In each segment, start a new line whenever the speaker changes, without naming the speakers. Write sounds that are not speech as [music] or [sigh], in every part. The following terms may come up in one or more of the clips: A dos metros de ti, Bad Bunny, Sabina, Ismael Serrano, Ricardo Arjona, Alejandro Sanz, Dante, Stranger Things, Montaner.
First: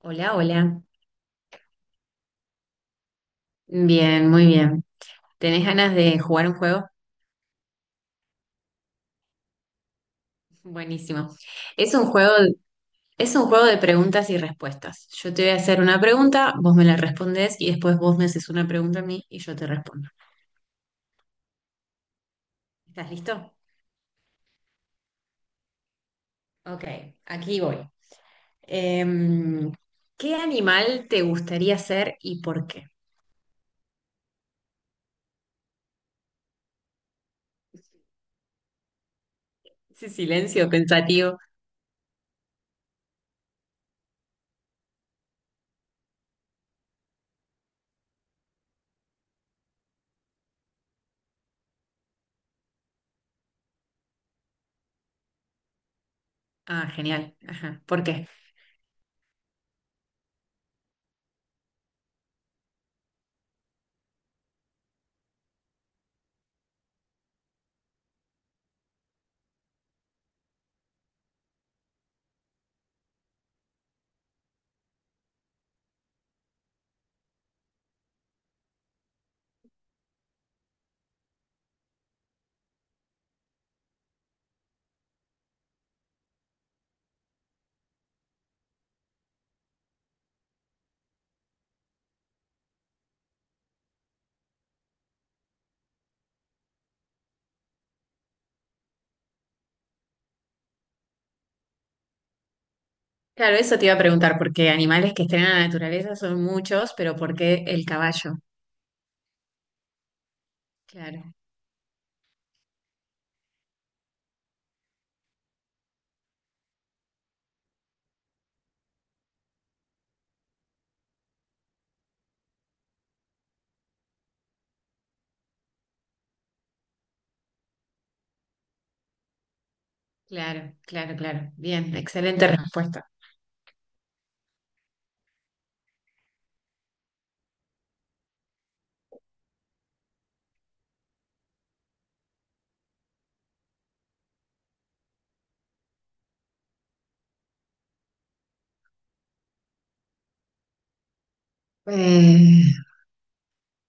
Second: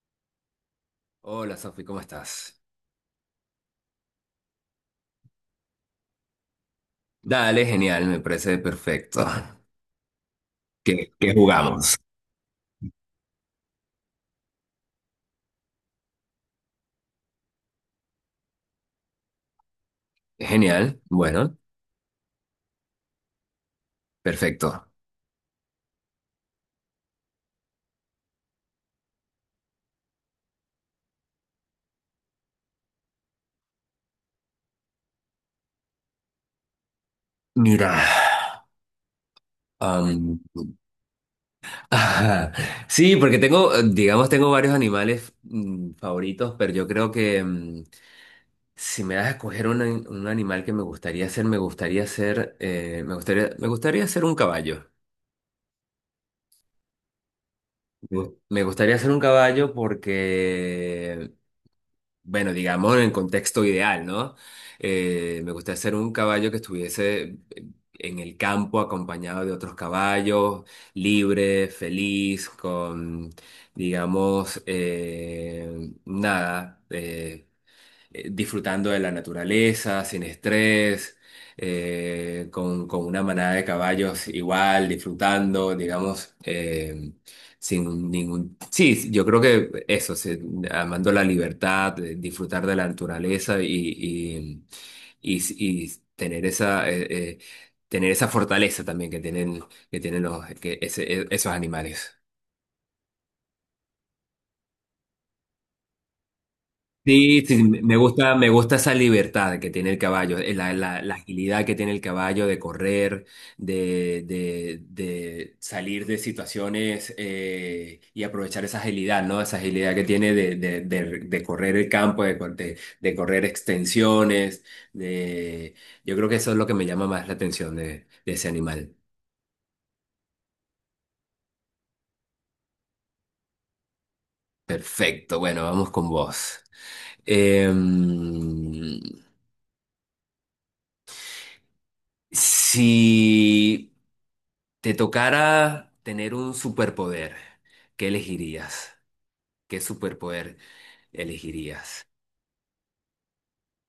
Hola, hola.
Hola Sofi, ¿cómo estás?
Bien, muy bien. ¿Tenés ganas de jugar un juego?
Dale, genial, me parece perfecto. [laughs]
[laughs]
¿Qué,
Buenísimo.
qué
Es
jugamos?
un juego, es un juego de preguntas y respuestas. Yo te voy a hacer una pregunta, vos me la respondes y después vos me haces una pregunta a mí y yo te respondo.
Genial, bueno,
¿Estás listo?
perfecto.
Ok, aquí voy. Em, ¿Qué animal te gustaría ser y por qué?
Mira,
Ese
am,
silencio pensativo.
[laughs] ajá. Sí, porque tengo, digamos, tengo varios animales favoritos, pero yo creo que si me das a escoger un animal que me gustaría ser, me gustaría ser, me gustaría ser un caballo.
Ah, genial. Ajá. ¿Por qué?
Me gustaría ser un caballo porque bueno, digamos en el contexto ideal, ¿no? Me gustaría ser un caballo que estuviese en el campo acompañado de otros caballos, libre, feliz, con, digamos, nada. Disfrutando de la naturaleza, sin estrés, con una manada de caballos igual, disfrutando, digamos, sin ningún... Sí, yo creo que eso, sí, amando la libertad, disfrutar de la naturaleza y tener esa fortaleza también que tienen, que tienen que esos animales.
Claro, eso te iba a preguntar, porque animales que estén en la naturaleza son muchos, pero ¿por
Sí, sí,
qué el caballo?
me gusta esa libertad que tiene el caballo, la
Claro,
agilidad que tiene el caballo de correr, de salir de situaciones y aprovechar esa agilidad, ¿no? Esa agilidad que tiene de correr el campo, de correr extensiones. De... Yo creo que eso es lo que me llama más la atención de ese animal.
claro, claro, claro. Bien, excelente respuesta.
Perfecto, bueno, vamos con vos. Em, si te tocara tener un superpoder. ¿Qué elegirías? ¿Qué superpoder elegirías?
Eh,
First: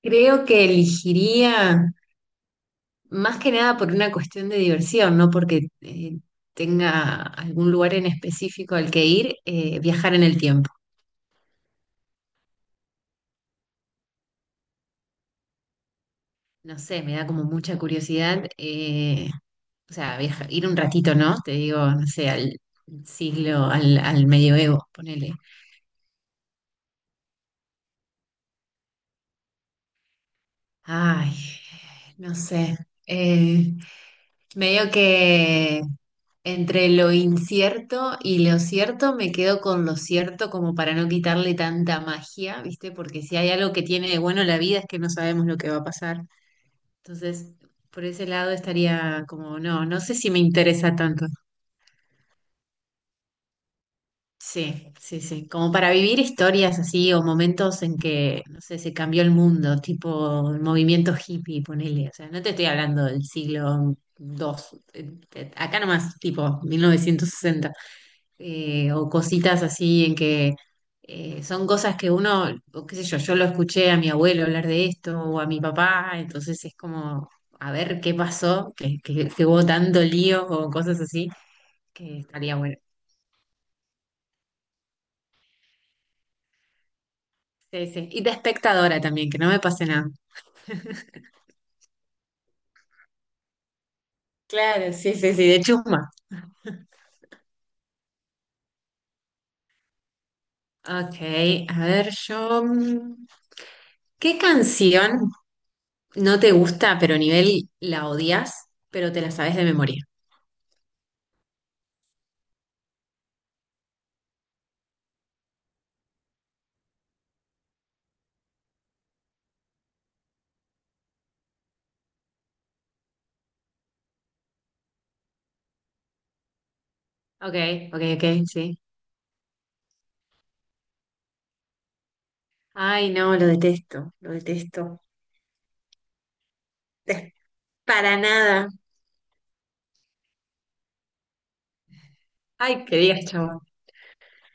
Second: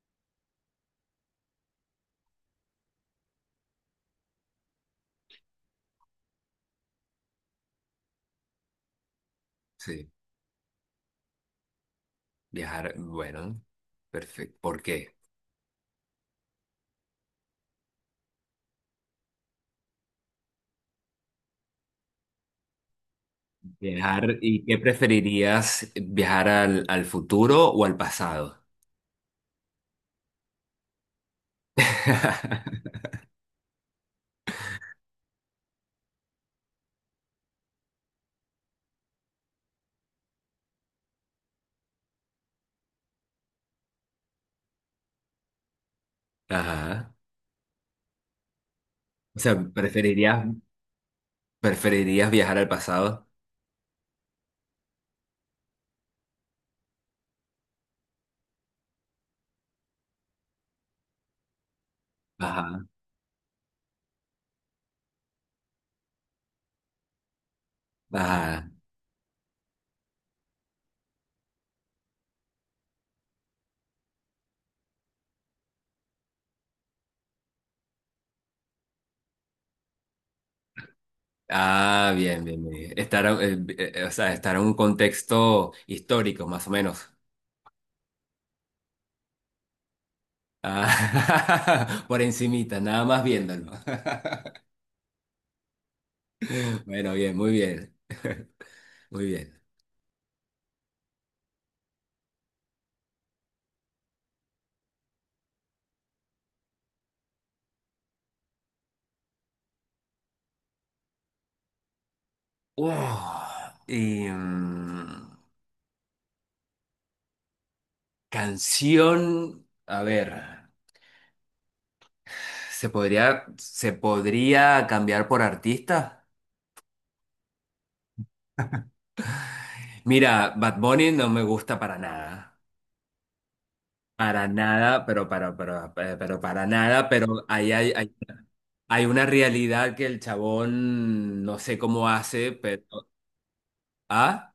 creo que elegiría más que nada por una cuestión de diversión, no porque tenga algún lugar en específico al que ir,
Sí.
viajar en el tiempo.
Viajar, bueno, perfecto. ¿Por qué?
No sé, me da como mucha curiosidad, o sea, ir un ratito, ¿no? Te digo, no sé, al siglo, al
Viajar, ¿y qué
medioevo, ponele.
preferirías? ¿Viajar al, al futuro o al pasado?
Ay, no
[laughs]
sé. Eh, medio que entre lo incierto y lo cierto me quedo con lo cierto como para no quitarle tanta magia, ¿viste? Porque si hay algo que tiene de bueno la vida es que no sabemos lo que va a pasar.
Ajá.
Entonces, por ese lado estaría
O sea,
como, no, no sé si me
¿preferirías,
interesa tanto.
preferirías viajar al pasado?
Sí, sí, sí. Como para vivir historias así o momentos en que, no sé, se cambió el mundo, tipo el movimiento hippie, ponele. O sea, no te estoy
Ajá.
hablando del siglo dos. Acá nomás, tipo 1960.
Ajá.
O cositas así en que son cosas que uno, o qué sé yo, yo lo escuché a mi abuelo hablar de esto o a mi papá, entonces es como a ver qué pasó, que hubo tanto lío o cosas así,
Ah,
que
bien,
estaría
bien,
bueno.
bien. Estar, o sea, estar en un contexto histórico, más o menos.
Sí, sí. Y de espectadora también, que no me pase nada.
Ah,
[laughs]
[laughs] por encimita, nada más viéndolo. [laughs]
Claro, sí, sí, sí, de chuma.
Bueno, bien, muy bien. [laughs] Muy bien.
Ok, a ver, yo. ¿Qué canción no te gusta, pero a nivel la odias, pero te la sabes de memoria?
Uf, y, mm, canción, a ver, se podría cambiar por artista?
Ok, ok, ok, sí.
Mira, Bad Bunny no me gusta para nada.
Ay, no, lo detesto, lo
Para
detesto.
nada, pero para, pero, pero para nada,
Es
pero ahí hay,
Para nada.
hay una realidad que el chabón no sé cómo hace, pero...
Ay, que digas chabón.
¿Ah?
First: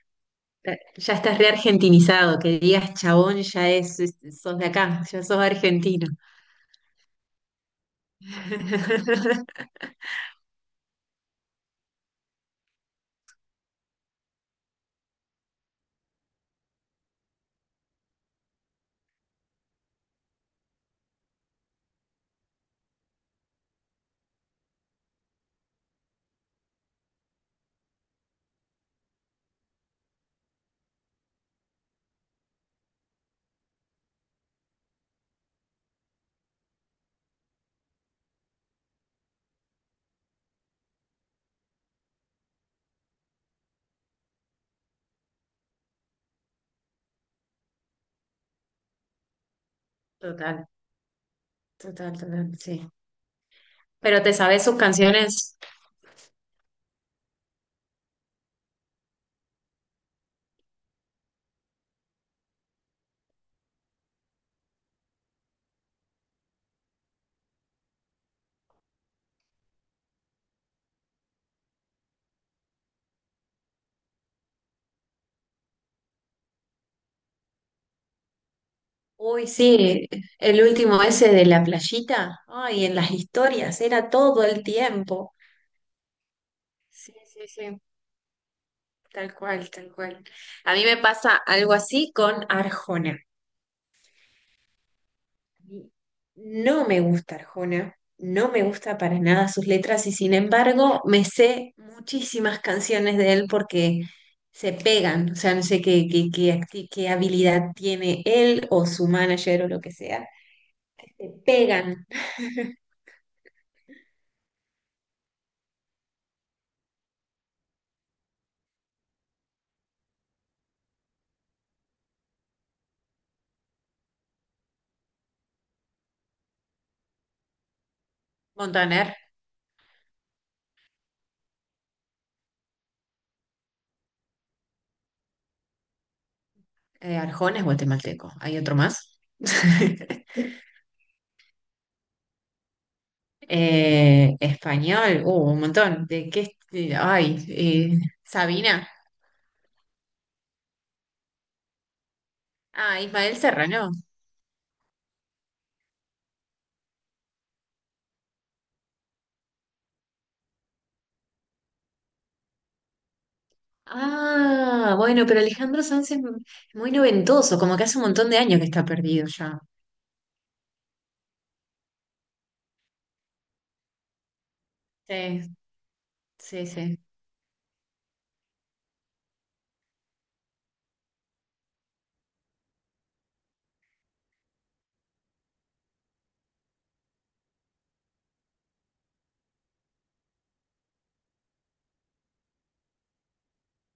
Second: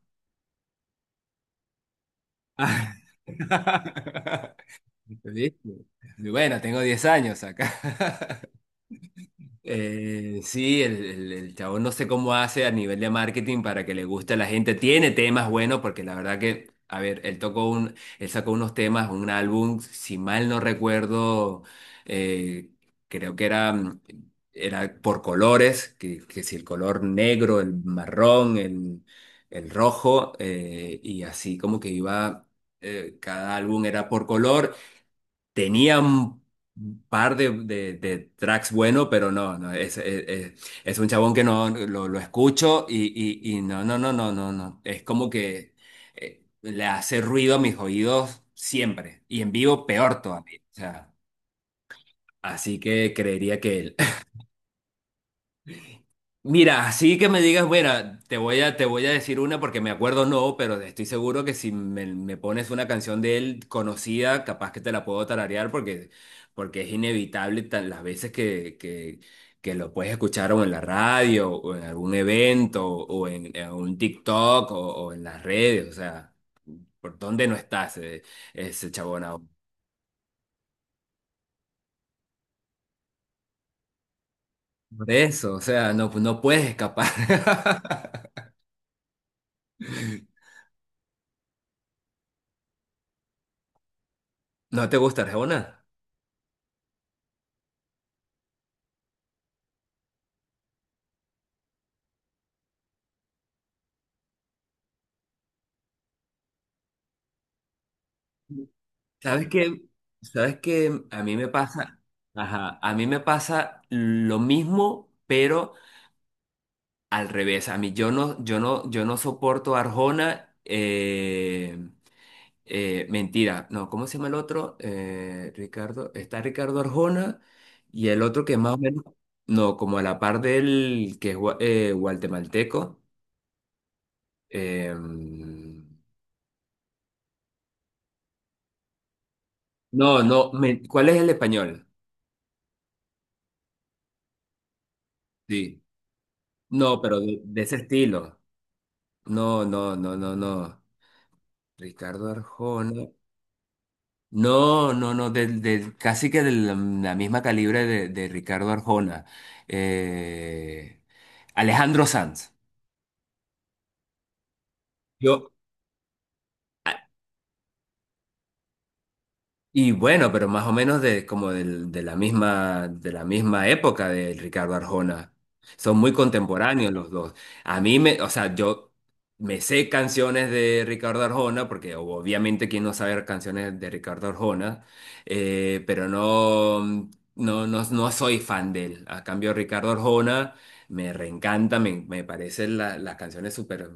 Ya estás reargentinizado que digas chabón, ya es,
[laughs]
sos de acá, ya sos
¿Viste?
argentino.
Y bueno, tengo 10 años acá. [laughs]
[laughs]
Sí, el chabón no sé cómo hace a nivel de marketing para que le guste a la gente. Tiene temas buenos, porque la verdad que, a ver, él sacó unos temas, un álbum, si mal no recuerdo, eh, creo que era, era por colores, que si el color negro, el marrón, el rojo, y así como que iba, cada álbum era por color. Tenía un par de tracks buenos, pero no, es un chabón que no lo escucho y, y no, no, no, no, no, no. Es como que le hace ruido a mis oídos siempre y en vivo peor todavía.
Total,
O sea,
total, total, sí.
así que creería que él.
Pero te sabes sus canciones.
Mira, así que me digas, bueno, te voy a decir una porque me acuerdo no, pero estoy seguro que si me, me pones una canción de él conocida, capaz que te la puedo tararear porque, porque es inevitable las veces que lo puedes escuchar o en la radio o en algún evento o en un TikTok o en las redes, o sea, ¿por dónde no está ese, ese chabón
Uy,
aún?
sí, el último ese de la playita. Ay, en las historias, era todo el
Por
tiempo.
eso, o sea, no, no puedes escapar.
Sí, sí, sí,
[laughs]
tal cual, tal cual. A mí me pasa algo así con Arjona.
¿No te gusta Arjona?
Y no me gusta Arjona, no me gusta para nada sus letras y sin embargo me sé muchísimas canciones de él porque se pegan, o sea, no sé qué, qué habilidad tiene él o su
¿Sabes
manager o lo
qué?
que sea,
¿Sabes qué? A
se
mí me pasa,
pegan.
ajá, a mí me pasa lo mismo, pero al revés. A mí yo no soporto Arjona. Mentira, no, ¿cómo se llama el otro? Ricardo, está Ricardo Arjona y el otro que más o menos,
Montaner,
no, como a la par del que es guatemalteco. eh,
Arjona es guatemalteco, hay otro más.
no,
[laughs]
no, ¿cuál es el español?
Español, un
Sí,
montón. ¿De qué? est-
no, pero
Ay,
de ese
eh,
estilo.
Sabina.
No, no, no, no, no. Ricardo
Ah,
Arjona.
Ismael Serrano.
No, no, no, casi que de la, la misma calibre de Ricardo Arjona. Eh, Alejandro Sanz.
Ah, bueno, pero
Yo.
Alejandro Sanz es muy noventoso, como que hace un montón de años que está perdido ya.
Y bueno, pero más o menos de, como de la misma época de Ricardo Arjona.
Sí,
Son muy
sí,
contemporáneos
sí.
los dos. A mí me, o sea, yo me sé canciones de Ricardo Arjona, porque obviamente quién no sabe canciones de Ricardo Arjona, pero no, no, no, no soy fan de él. A cambio, Ricardo Arjona me reencanta, me parecen las canciones súper...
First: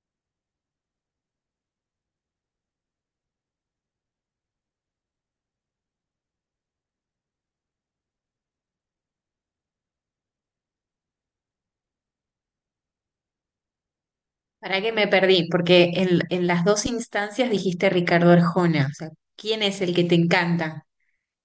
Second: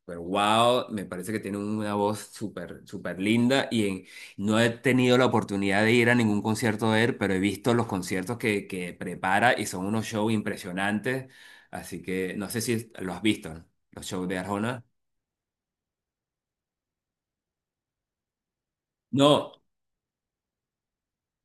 súper wow, me parece que tiene una voz súper, súper linda y no he tenido la oportunidad de ir a ningún concierto de él, pero he visto los conciertos que prepara y son unos shows impresionantes. Así que no sé si lo has visto, ¿no? Los shows de
¿Para
Arjona.
qué me perdí? Porque en las dos instancias dijiste Ricardo Arjona. O sea,
No,
¿quién es el que te encanta?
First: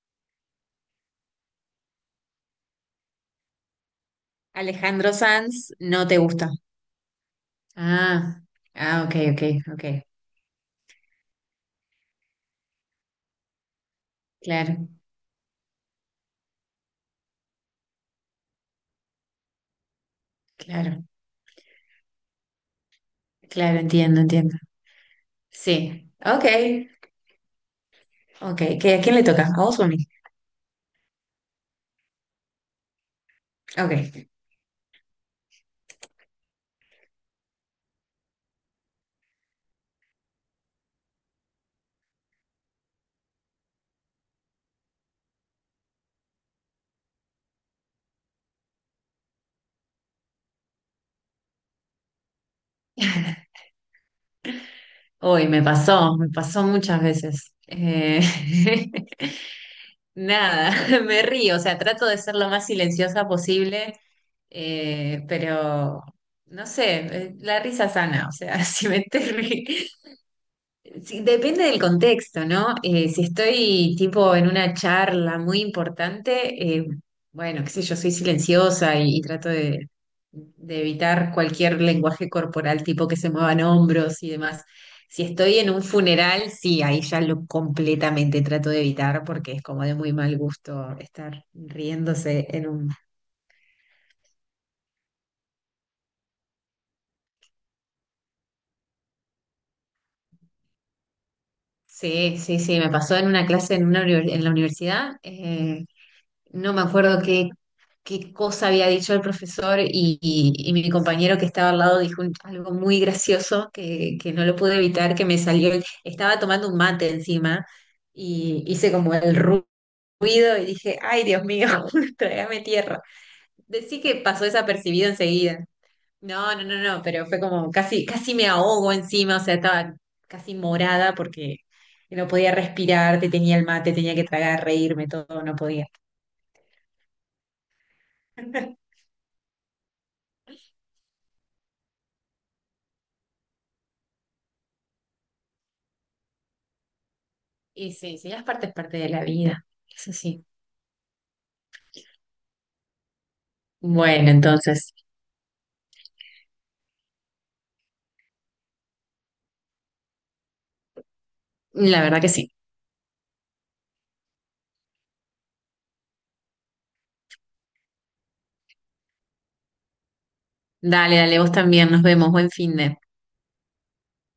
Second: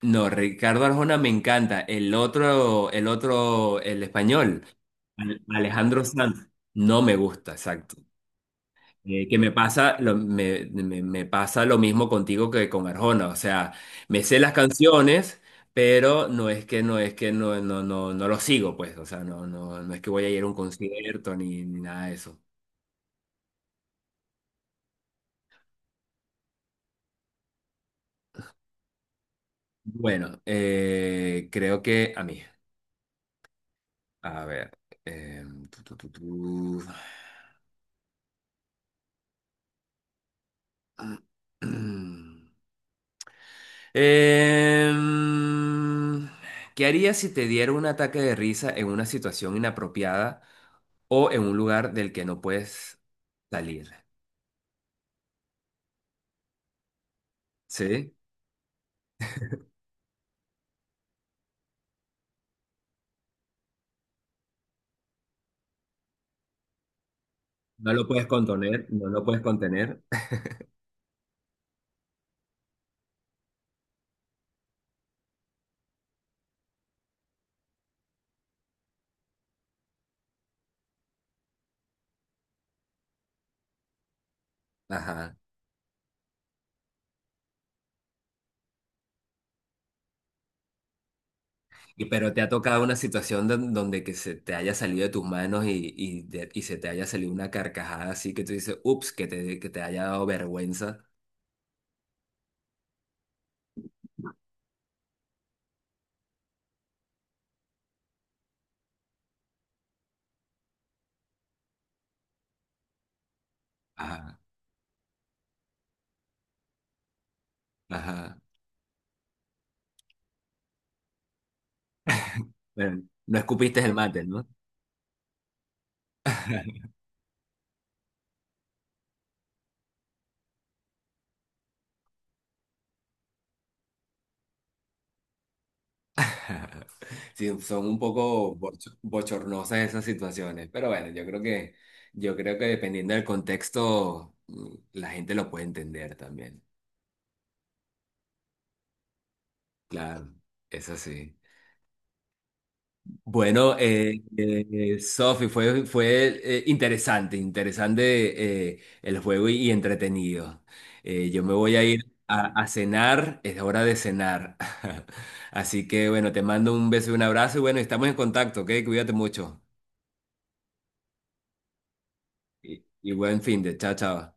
no, Ricardo Arjona me encanta. El otro, el otro, el español,
Alejandro Sanz
Alejandro
no te
Sanz,
gusta.
no me gusta, exacto.
Ah, ah, ok,
Que
ok,
me
ok.
pasa, lo, me- Me pasa lo mismo contigo que con Arjona. O sea, me sé las
Claro,
canciones, pero no es que no es que no, no, no, no lo sigo, pues. O sea, no, no, no es que voy a ir a un
claro,
concierto ni, ni nada de eso.
claro, entiendo, entiendo. Sí, ok, ok. ¿Qué, a quién le toca? ¿A vos o a mí?
Bueno, creo que a mí.
Ok.
A ver. Eh, tu, tu, tu, tu. [clears throat] Em, ¿Qué harías si te diera un ataque de risa en una situación inapropiada o en un lugar del que no puedes
[laughs]
salir?
Uy, me pasó muchas veces.
¿Sí?
[laughs] Nada, [laughs] me río, o sea, trato de ser lo más silenciosa posible, pero no sé, la risa
No lo
sana,
puedes
o sea, [laughs]
contener,
si me
no
estoy,
lo puedes
ri-
contener.
Sí, depende del contexto, ¿no? Si estoy tipo en una charla muy importante, bueno, qué sé yo, soy silenciosa y trato de evitar cualquier lenguaje corporal tipo que se muevan hombros y demás. Si
Ajá.
estoy en un funeral, sí, ahí ya lo completamente trato de evitar porque es como de muy mal gusto estar
Y, pero te
riéndose
ha
en
tocado
un...
una situación donde que se te haya salido de tus manos y se te haya salido una carcajada así que tú dices, ups, que te haya dado vergüenza.
Sí, sí, sí, me pasó en una clase en, una, en la universidad. No me acuerdo qué, qué cosa había dicho el profesor y, y mi compañero que estaba al lado dijo algo muy gracioso que
Ajá,
no lo pude evitar, que me salió, estaba tomando un mate encima
ajá.
y hice como el ruido y dije, ay Dios mío, [laughs] trágame tierra.
Bueno, no escupiste el
Decí que
mate,
pasó
¿no?
desapercibido enseguida. No, no, no,
[laughs]
no, pero fue como casi, casi me ahogo encima, o sea, estaba casi morada porque no podía respirar, te tenía el mate, tenía que tragar, reírme, todo, no podía.
Sí, son un poco
[laughs]
bochornosas esas situaciones, pero bueno, yo creo que dependiendo del contexto, la gente lo puede entender también.
Y sí, sí, las partes parte de la vida. Eso
Claro,
sí.
es así. Bueno,
Bueno, entonces,
Sofi, fue, fue interesante, interesante el juego y entretenido. Yo me voy a
la
ir
verdad que sí.
a cenar, es hora de cenar. [laughs] Así que bueno, te mando un beso y un abrazo y bueno, estamos en contacto, ¿ok? Cuídate mucho.
Dale, dale, vos también. Nos vemos. Buen fin de.
Y buen fin de, chao, chao.